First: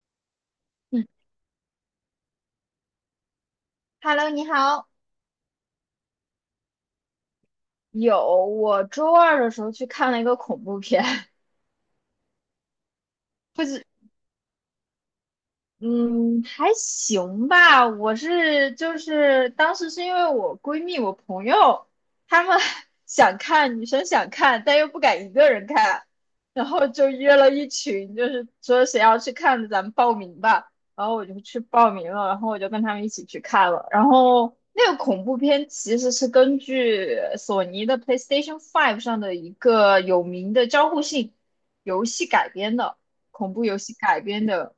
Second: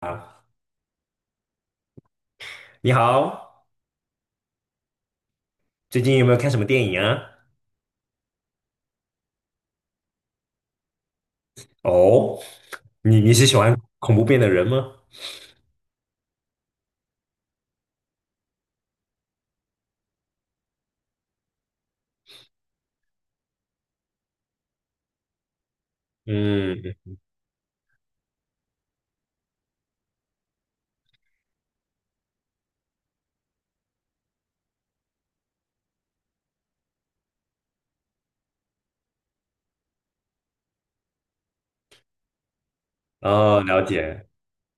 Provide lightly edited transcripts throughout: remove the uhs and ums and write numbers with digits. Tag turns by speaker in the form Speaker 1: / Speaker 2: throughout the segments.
Speaker 1: 啊，
Speaker 2: 嗯
Speaker 1: 你好，
Speaker 2: Hello，你好。
Speaker 1: 最近有没有看什么电影啊？
Speaker 2: 有，我周二的时候去看了一个恐怖片，
Speaker 1: 哦，你是喜
Speaker 2: 不
Speaker 1: 欢
Speaker 2: 是，
Speaker 1: 恐怖片的人吗？
Speaker 2: 嗯，还行吧。我是就是当时是因为我闺蜜、我朋友他们 想看，女生想看，但又不敢一个人看，然后
Speaker 1: 嗯，
Speaker 2: 就约了一群，就是说谁要去看的咱们报名吧。然后我就去报名了，然后我就跟他们一起去看了。然后那个恐怖片其实是根据索尼的 PlayStation 5上的一个有名的交互性游戏改编的，恐
Speaker 1: 哦，
Speaker 2: 怖游
Speaker 1: 了
Speaker 2: 戏改
Speaker 1: 解。
Speaker 2: 编的。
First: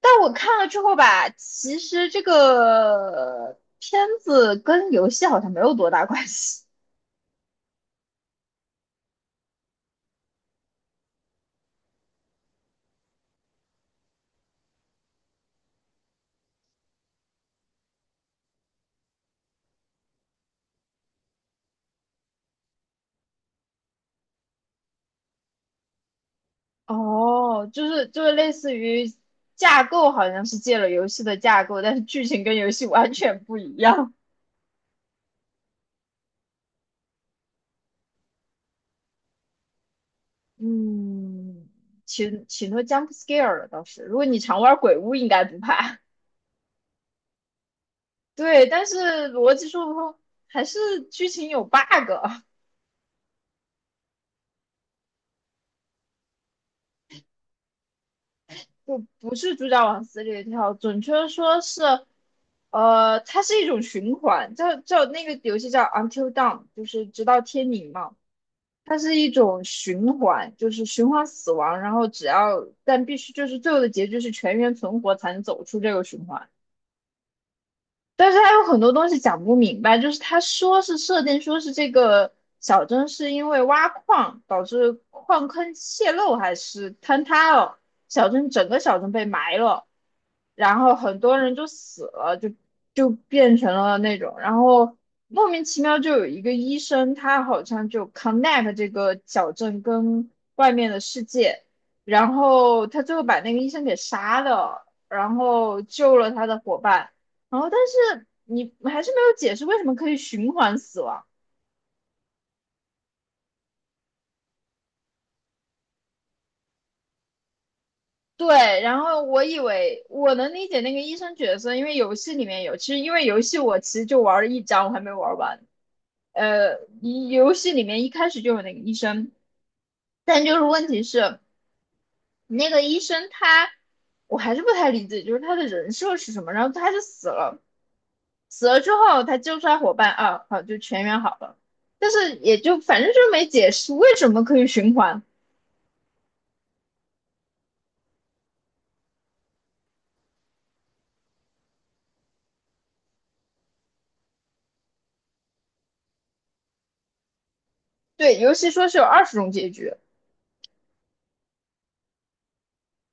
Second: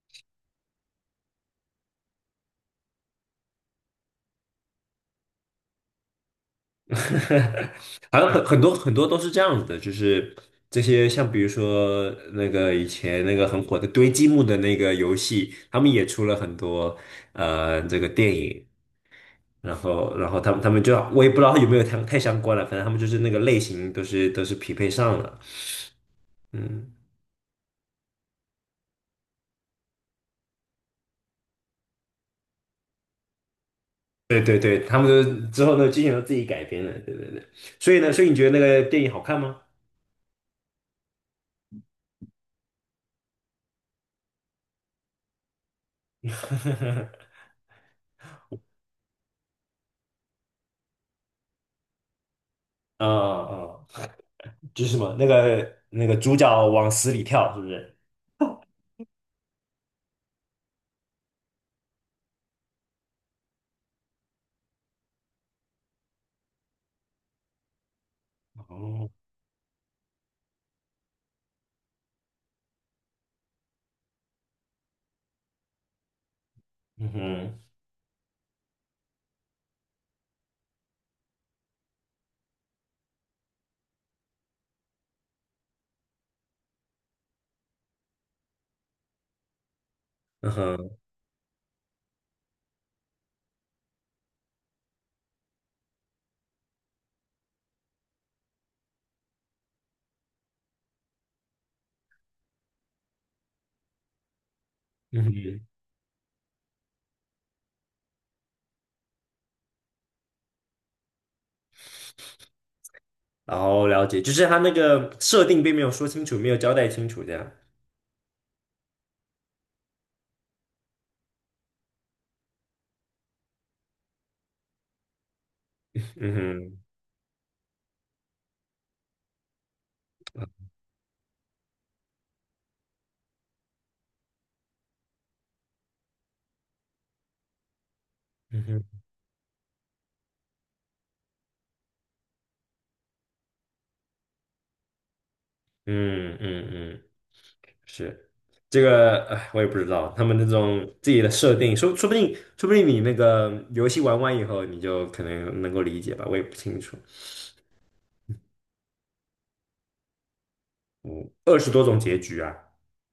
Speaker 2: 但我看了之后吧，其实这个片子跟游戏好像没有多大关系。
Speaker 1: 好像很多很多都是这样子的，就是这些像比如说那个以前那个很火的堆积木的那个游戏，他们也出了很多这个电影，然后他们就我也不知道有没有太相关了，反正他们就是那个类型都是匹配上了，嗯。
Speaker 2: 哦，就是类似于架构，好像是借了游戏的架构，但是剧情跟游戏完全不一样。
Speaker 1: 对对对，他们都之后那个剧情都自己改编了，对对对。所以呢，所以你觉得那个电影好看吗？
Speaker 2: 嗯，挺多 jump scare 的倒是，如果你常玩鬼屋，应该不怕。对，但是逻辑说不通，还是剧情有 bug,
Speaker 1: 啊啊，就是什么那个主角往死里跳，是不是？
Speaker 2: 就不是主角往死里跳，准确地说是，它是一种循环，叫那个游戏叫 Until Dawn,就是直到天明嘛。它
Speaker 1: 哦，
Speaker 2: 是一种循环，就是循环死亡，然后只要但必须就是最后的结局是全员存活才能走出这个循环。
Speaker 1: 嗯哼，
Speaker 2: 但是他有很多东西讲不明白，就是他说是设定说是这个小镇是因为挖矿导致矿坑泄漏还是坍塌了，小镇整个小镇被埋了，
Speaker 1: 嗯
Speaker 2: 然
Speaker 1: 哼，
Speaker 2: 后很多人就死了，就变成了那种，然后莫名其妙就有一个医生，他好像就 connect 这个小镇跟外面的世界，然后他最后把那个医生给杀了，
Speaker 1: 嗯
Speaker 2: 然
Speaker 1: 哼，
Speaker 2: 后救了他的伙伴。然后但是你还是没有解释为什么可以循环死亡。
Speaker 1: 然后了解，就是他那个设定并没有说清楚，没有交代清楚，这样。
Speaker 2: 对，然后我以为我能理解那个医生角色，因为游戏里面有，其实因为游戏我其实就玩了一章，我还没玩完。
Speaker 1: 嗯哼，
Speaker 2: 游戏里面一开始就有那个医生，但就是问题是那个医生他，我还是不太理解，就是他的人设是什么。然后他就死了，
Speaker 1: 嗯
Speaker 2: 死了
Speaker 1: 哼，
Speaker 2: 之后他救出来伙伴啊，好就全员好了，但是也就反正就是没解释为什么可以循环。
Speaker 1: 嗯嗯嗯。是这个，哎，我也不知道他们那种自己的设定，说不定你那个游戏玩完以后，你就可能能够理解吧，我也不清楚。
Speaker 2: 对，游戏说是有20种结局，
Speaker 1: 嗯，20多种结局啊，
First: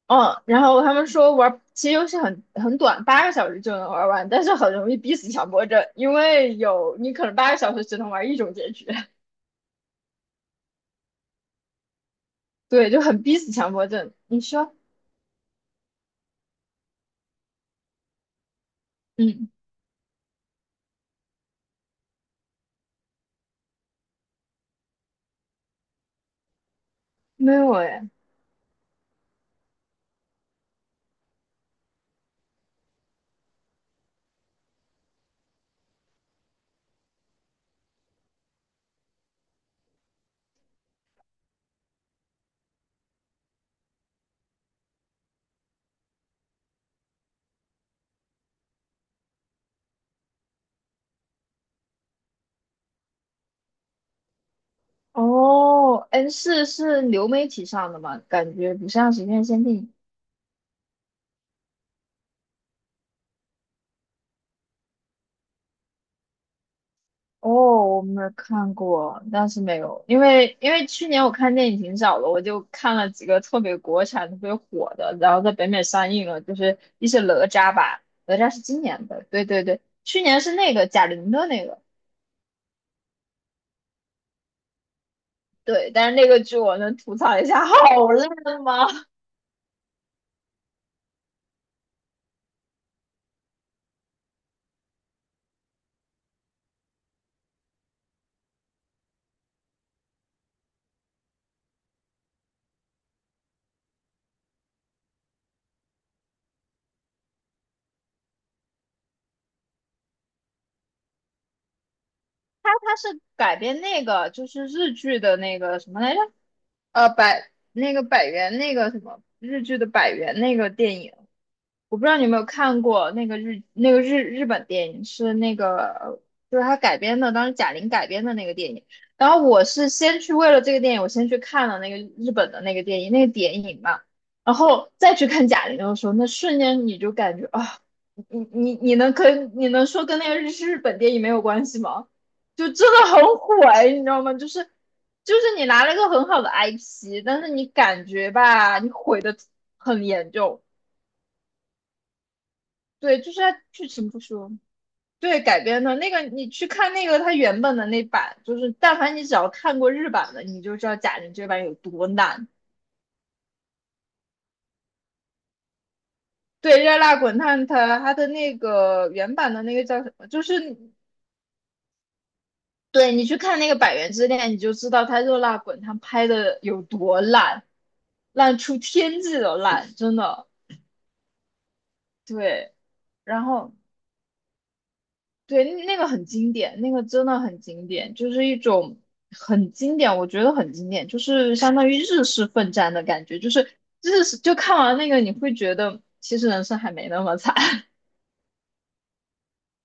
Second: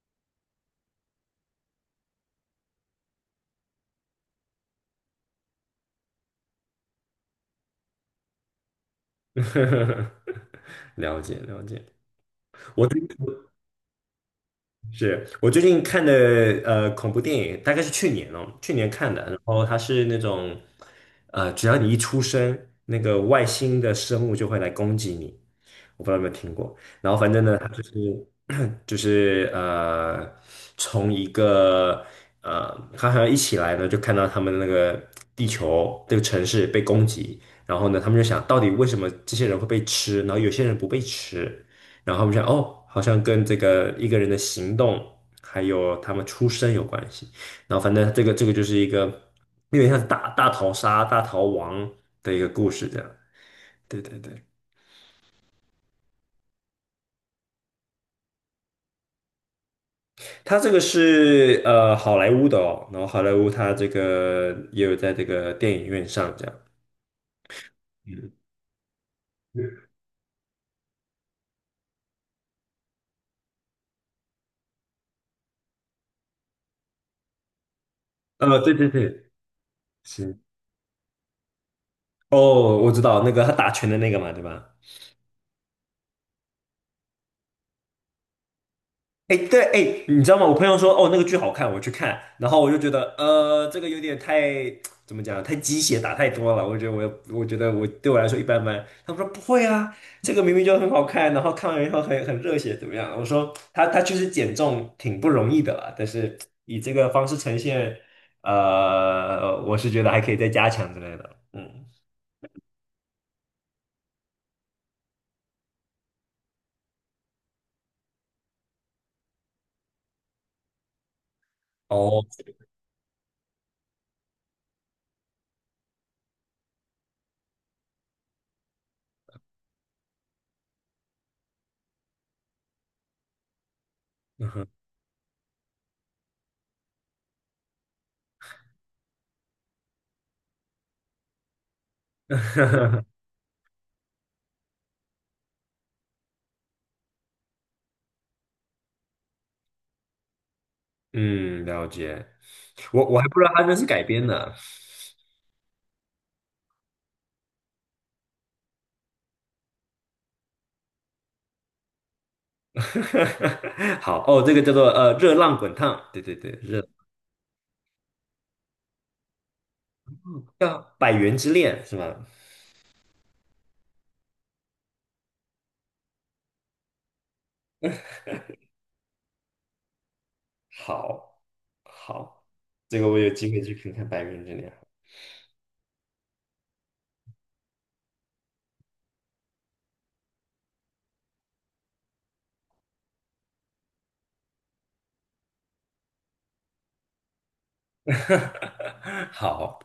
Speaker 2: 嗯，然后他们说玩，其实游戏很短，八个小时就能玩完，但是很容易逼死强迫症，因为有你可能八个小时只能玩一种结局，
Speaker 1: 了解了解。我。
Speaker 2: 对，就很逼死强迫症。你说，
Speaker 1: 是我最近看的恐怖电影，大概是去年看的。然
Speaker 2: 嗯，
Speaker 1: 后它是那种只要你一出生，那个外星的生物就会来攻击你。我不知道有没有听过。然后反正
Speaker 2: 没
Speaker 1: 呢，它
Speaker 2: 有
Speaker 1: 就
Speaker 2: 哎，
Speaker 1: 是 就是从一个它好像一起来呢，就看到他们那个地球这个城市被攻击，然后呢，他们就想到底为什么这些人会被吃，然后有些人不被吃。然后我们想，哦，好像跟这个一个人的行动，还有他们出身有关系。然后反正这个就是一个有点像大逃杀、大逃亡的一个故事这样。对对对，
Speaker 2: 哦，N4是流媒体上的吗？感觉不像是院限定。
Speaker 1: 他这个是好莱坞的哦，然后好莱坞他这个也有在这个电影院上这样。
Speaker 2: 哦，我没有
Speaker 1: 嗯，
Speaker 2: 看过，但是没有，因为去年我看电影挺少的，我就看了几个特别国产、特别火的，然后在北美上映了，就是一些哪吒吧，哪吒是
Speaker 1: 对
Speaker 2: 今
Speaker 1: 对
Speaker 2: 年的，
Speaker 1: 对，
Speaker 2: 对对对，去
Speaker 1: 是。
Speaker 2: 年是那个贾玲的那个，
Speaker 1: 哦，我知道那个他打拳的那个嘛，对吧？
Speaker 2: 对，但是那个剧我能吐槽一下，好烂吗？
Speaker 1: 哎，对，哎，你知道吗？我朋友说，哦，那个剧好看，我去看，然后我就觉得，这个有点太，怎么讲，太鸡血打太多了。我觉得我对我来说一般般。他们说不会啊，这个明明就很好看，然后看完以后很热血，怎么样？我说他确实减重挺不容易的啦，但是以这个方式呈现，我是觉得还可以再加强之类的。嗯，
Speaker 2: 它是改编那个就是日剧的那个什么来着？百那个百元那个什么日剧的百元那个电影，我不知道
Speaker 1: 哦，
Speaker 2: 你有没有看过那个日本电影是那个就是他改编的，当时贾玲改编的那个电影。然后我是先去为了这个电影，我先去看了那个日本的那个电影嘛，
Speaker 1: 嗯
Speaker 2: 然
Speaker 1: 哼
Speaker 2: 后再去看贾玲的时候，那瞬间你就感觉啊，你能跟你能说跟那个日本电影没有关系吗？就真的 很火哎，你知道吗？就是。就是你拿了一个很好的 IP,但是你感觉吧，你毁的很严重。
Speaker 1: 嗯，了解。我
Speaker 2: 对，
Speaker 1: 还
Speaker 2: 就
Speaker 1: 不
Speaker 2: 是
Speaker 1: 知道
Speaker 2: 它
Speaker 1: 他这是
Speaker 2: 剧
Speaker 1: 改
Speaker 2: 情不
Speaker 1: 编
Speaker 2: 说，
Speaker 1: 的。
Speaker 2: 对改编的那个，你去看那个他原本的那版，就是但凡你只要看过日版的，你就知道贾玲这版有多烂。
Speaker 1: 好哦，这个叫做热浪滚烫，对对对，
Speaker 2: 对，《热辣滚烫》他的那个原版的那个叫什么？就
Speaker 1: 叫
Speaker 2: 是
Speaker 1: 《百元之恋》是吗？
Speaker 2: 对你去看那个《百元之恋》，你就知道他《热辣滚烫》拍的有多烂，烂出天际的烂，真的。
Speaker 1: 好，好，
Speaker 2: 对，
Speaker 1: 这个我有
Speaker 2: 然
Speaker 1: 机会
Speaker 2: 后。
Speaker 1: 去看看《百元之恋》。
Speaker 2: 对，那个很经典，那个真的很经典，就是一种很经典，我觉得很经典，就是相当于日式奋战的感觉，就是日式就看完那个你会觉得其实人生还没那么惨，
Speaker 1: 好，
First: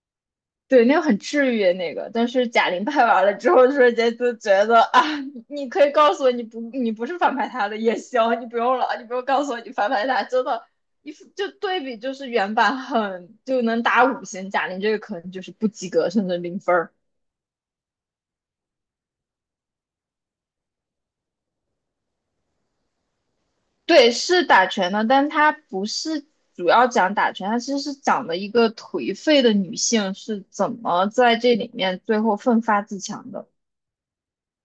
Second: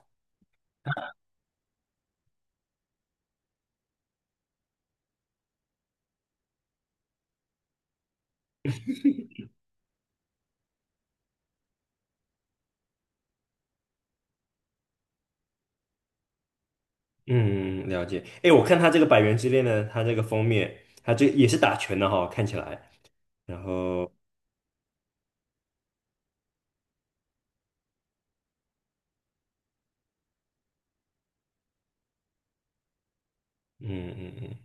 Speaker 2: 对，那个很治愈那个，但是贾玲拍完了之后，瞬间就觉得啊，你可以告诉我你不是反派他的也行，你不用了，你不用告诉我你反派他，真的，一就对比就是原版很就能打五星，贾玲这个可能就是不及格甚至零分儿。
Speaker 1: 嗯，了解。哎，我看他这个《百元之恋》呢，他这个封面，他这也是打拳的哈、看起来。然
Speaker 2: 对，
Speaker 1: 后，
Speaker 2: 是打拳的，但她不是主要讲打拳，她其实是讲的一个颓废的女性是怎么在这里面最后奋发自强的。
Speaker 1: 嗯嗯嗯，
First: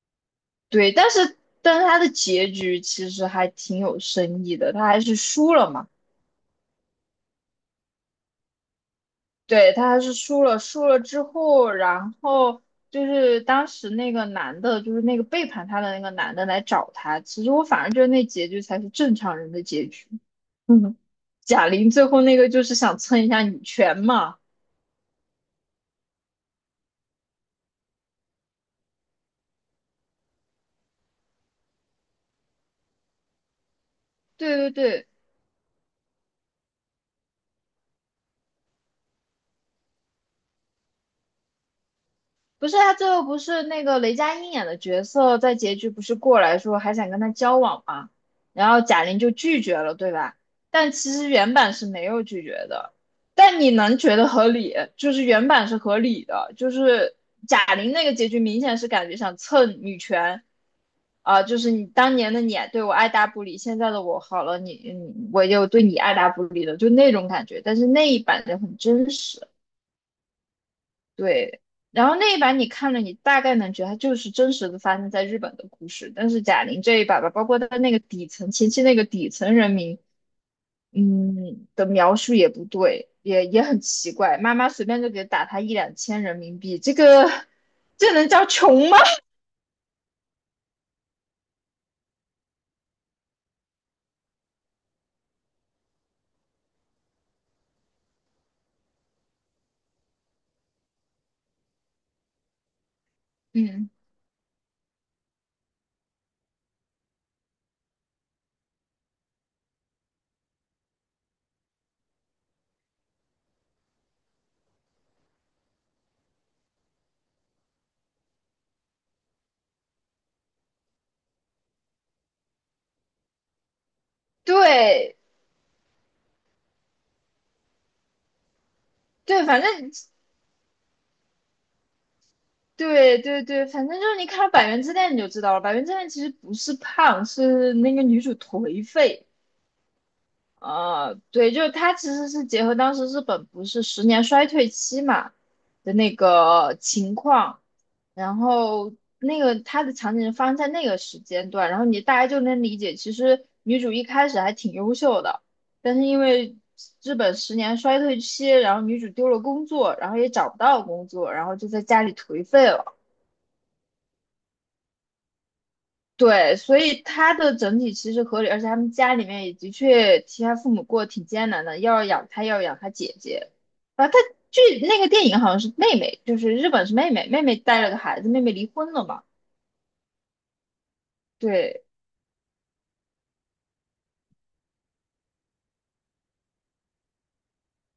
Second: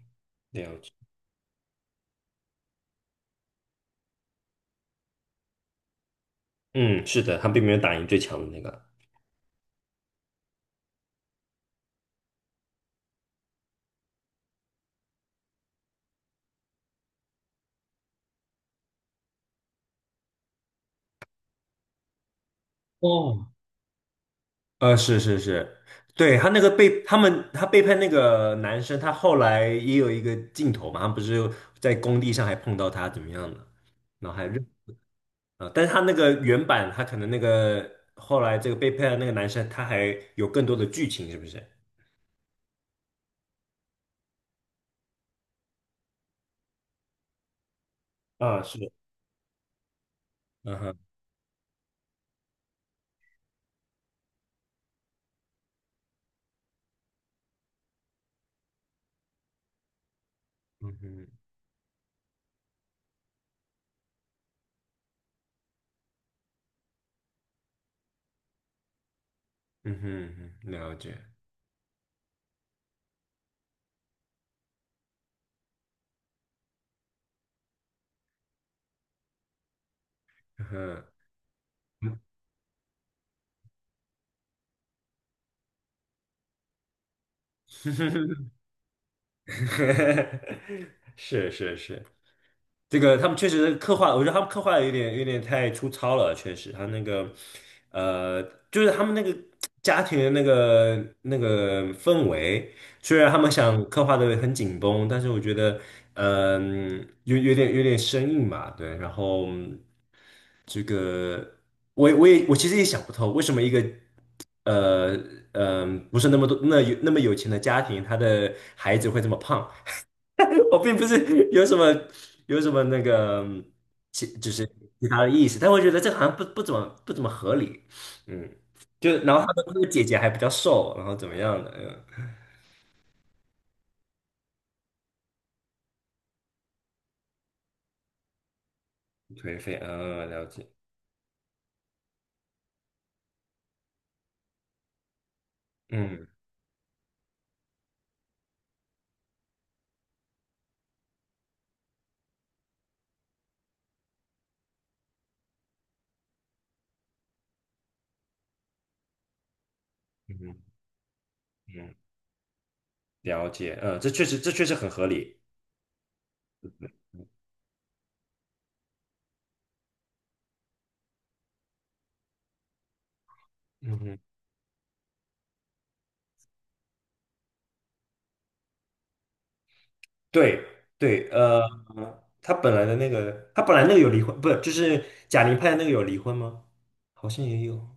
Speaker 1: 了解。
Speaker 2: 对，但是她的结局其实还挺有深意的，她还是输了嘛。
Speaker 1: 嗯，是的，他并没有打赢最强的那个。
Speaker 2: 对，她还是输了，输了之后，然后就是当时那个男的，就是那个背叛她的那个男的来找她。其实我反而觉得那结局才是正常人的结局。嗯，贾玲最后那个就是想蹭一下
Speaker 1: 哦，
Speaker 2: 女权嘛。
Speaker 1: 是是是，对，他背叛那个男生，他后来也有一个镜头嘛，他不是在工地上还碰到他怎么样的，然后还
Speaker 2: 对
Speaker 1: 认，
Speaker 2: 对对，
Speaker 1: 啊，但是他那个原版，他可能那个后来这个背叛的那个男生，他还有更多的剧情，是不是？
Speaker 2: 不是他最后不是那个雷佳音演的角色，在结局不是过来说还想跟他交往吗？
Speaker 1: 啊，
Speaker 2: 然后
Speaker 1: 是，
Speaker 2: 贾玲就拒绝了，对吧？
Speaker 1: 嗯
Speaker 2: 但
Speaker 1: 哼，
Speaker 2: 其实原版是没有拒绝的，但你能觉得合理，就是原版是合理的，就是贾玲那个结局明显是感觉想蹭女权，
Speaker 1: 嗯哼，
Speaker 2: 啊、就是你当年的你对我爱答不理，现在的我好了，你我又对你爱答不理的，就那种感觉。但是那一版就很真实。
Speaker 1: 嗯哼，嗯哼了解，
Speaker 2: 对，然后那一版你看了，你大概能觉得它就是真实的发生在日本的故事，但是贾玲这一版吧，包括她那个底层前期那个底层人民，
Speaker 1: 嗯哼，
Speaker 2: 的描述也不对，也很奇怪，妈妈随便就给打他一两千人民币，这能叫穷吗？
Speaker 1: 是是是，这个他们确实刻画，我觉得他们刻画的有点太粗糙了，确实，他那个呃，就是他们那个家庭的那个氛围，虽然他们 想
Speaker 2: 嗯，
Speaker 1: 刻画的很紧绷，但是我觉得有点生硬嘛，对，然后这个我其实也想不透，为什么一个呃不是那么多那有那么有钱的家庭，他的孩子会这么胖。我并不是有什么那个就是其
Speaker 2: 对
Speaker 1: 他的意思，但我觉得这个好像不怎么合理，嗯，就然后
Speaker 2: 对，
Speaker 1: 她
Speaker 2: 反
Speaker 1: 的那个
Speaker 2: 正
Speaker 1: 姐姐还比较瘦，然后怎么样的，嗯，
Speaker 2: 对对对，反正就是你看了《百元之恋》你就知道了，《百元之恋》其实不是胖，是那个女主颓废。
Speaker 1: 颓废，嗯，了解，
Speaker 2: 对，就是它其实是结合当时日本不是十年衰退期嘛的那
Speaker 1: 嗯
Speaker 2: 个情况，然后那个它的场景是发生在那个时间段，然后大家就能理解，其实女主一开始还挺优秀的，但是因为日本十年衰退期，然后女主丢了工作，然后也找
Speaker 1: 嗯
Speaker 2: 不到工作，然后就在
Speaker 1: 嗯，
Speaker 2: 家里颓废了。
Speaker 1: 了解，嗯，这确实很合理，
Speaker 2: 对，所以它的整体其实合理，而且他们家里面也的确其他父母过得挺艰难的，要养他，要养他姐姐。
Speaker 1: 嗯
Speaker 2: 啊，
Speaker 1: 哼，
Speaker 2: 据那个电影好像是妹妹，就是日本是妹妹，妹妹带了个孩子，妹妹离婚了嘛？
Speaker 1: 对对，
Speaker 2: 对
Speaker 1: 他本来那个有离婚，不是就是贾玲拍的那个有离婚吗？好像也有，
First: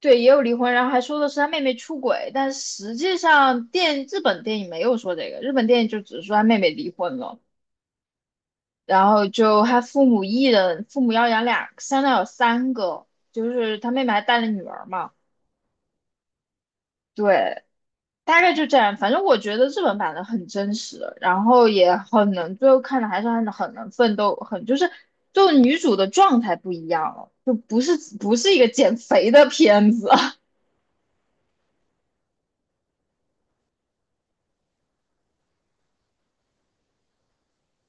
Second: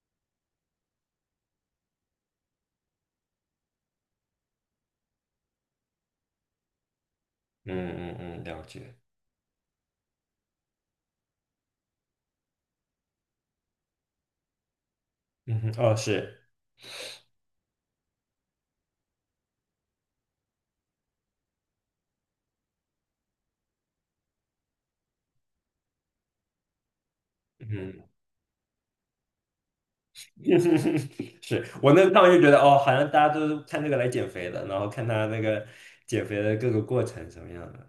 Speaker 2: 对，也有离婚，然后还说的是他妹妹出轨，但实际上日本电影没有说这个，日本电影就只是说他妹妹离婚了，
Speaker 1: 嗯嗯嗯，了解，
Speaker 2: 然后就他父母一人，父母要养俩，相当于有三个，就是他妹妹还带了女儿嘛。
Speaker 1: 嗯哼，哦是。
Speaker 2: 对，大概就这样，反正我觉得日本版的很真实，然后也很能，最后看的还是很能奋斗，很就是就女主的状态不一样了，就不是
Speaker 1: 嗯。
Speaker 2: 不是一个减肥的片子，
Speaker 1: 是我那趟就觉得哦，好像大家都是看这个来减肥的，然后看他那个减肥的各个过程什么样的，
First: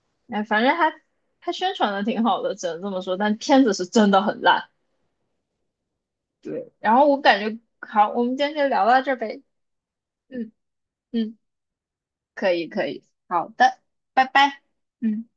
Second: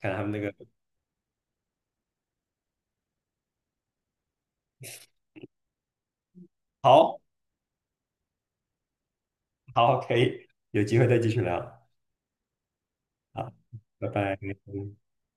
Speaker 1: 看他们那
Speaker 2: 哎，
Speaker 1: 个
Speaker 2: 反正它宣传的挺好的，只能这么说，但片子是真的很烂。对，然后
Speaker 1: 好，
Speaker 2: 我感觉好，我们今天就聊到这儿呗，
Speaker 1: 好可以，
Speaker 2: 嗯
Speaker 1: 有机会再继
Speaker 2: 嗯，
Speaker 1: 续聊，
Speaker 2: 可以可以，好
Speaker 1: 好，
Speaker 2: 的，
Speaker 1: 拜
Speaker 2: 拜
Speaker 1: 拜。
Speaker 2: 拜，嗯。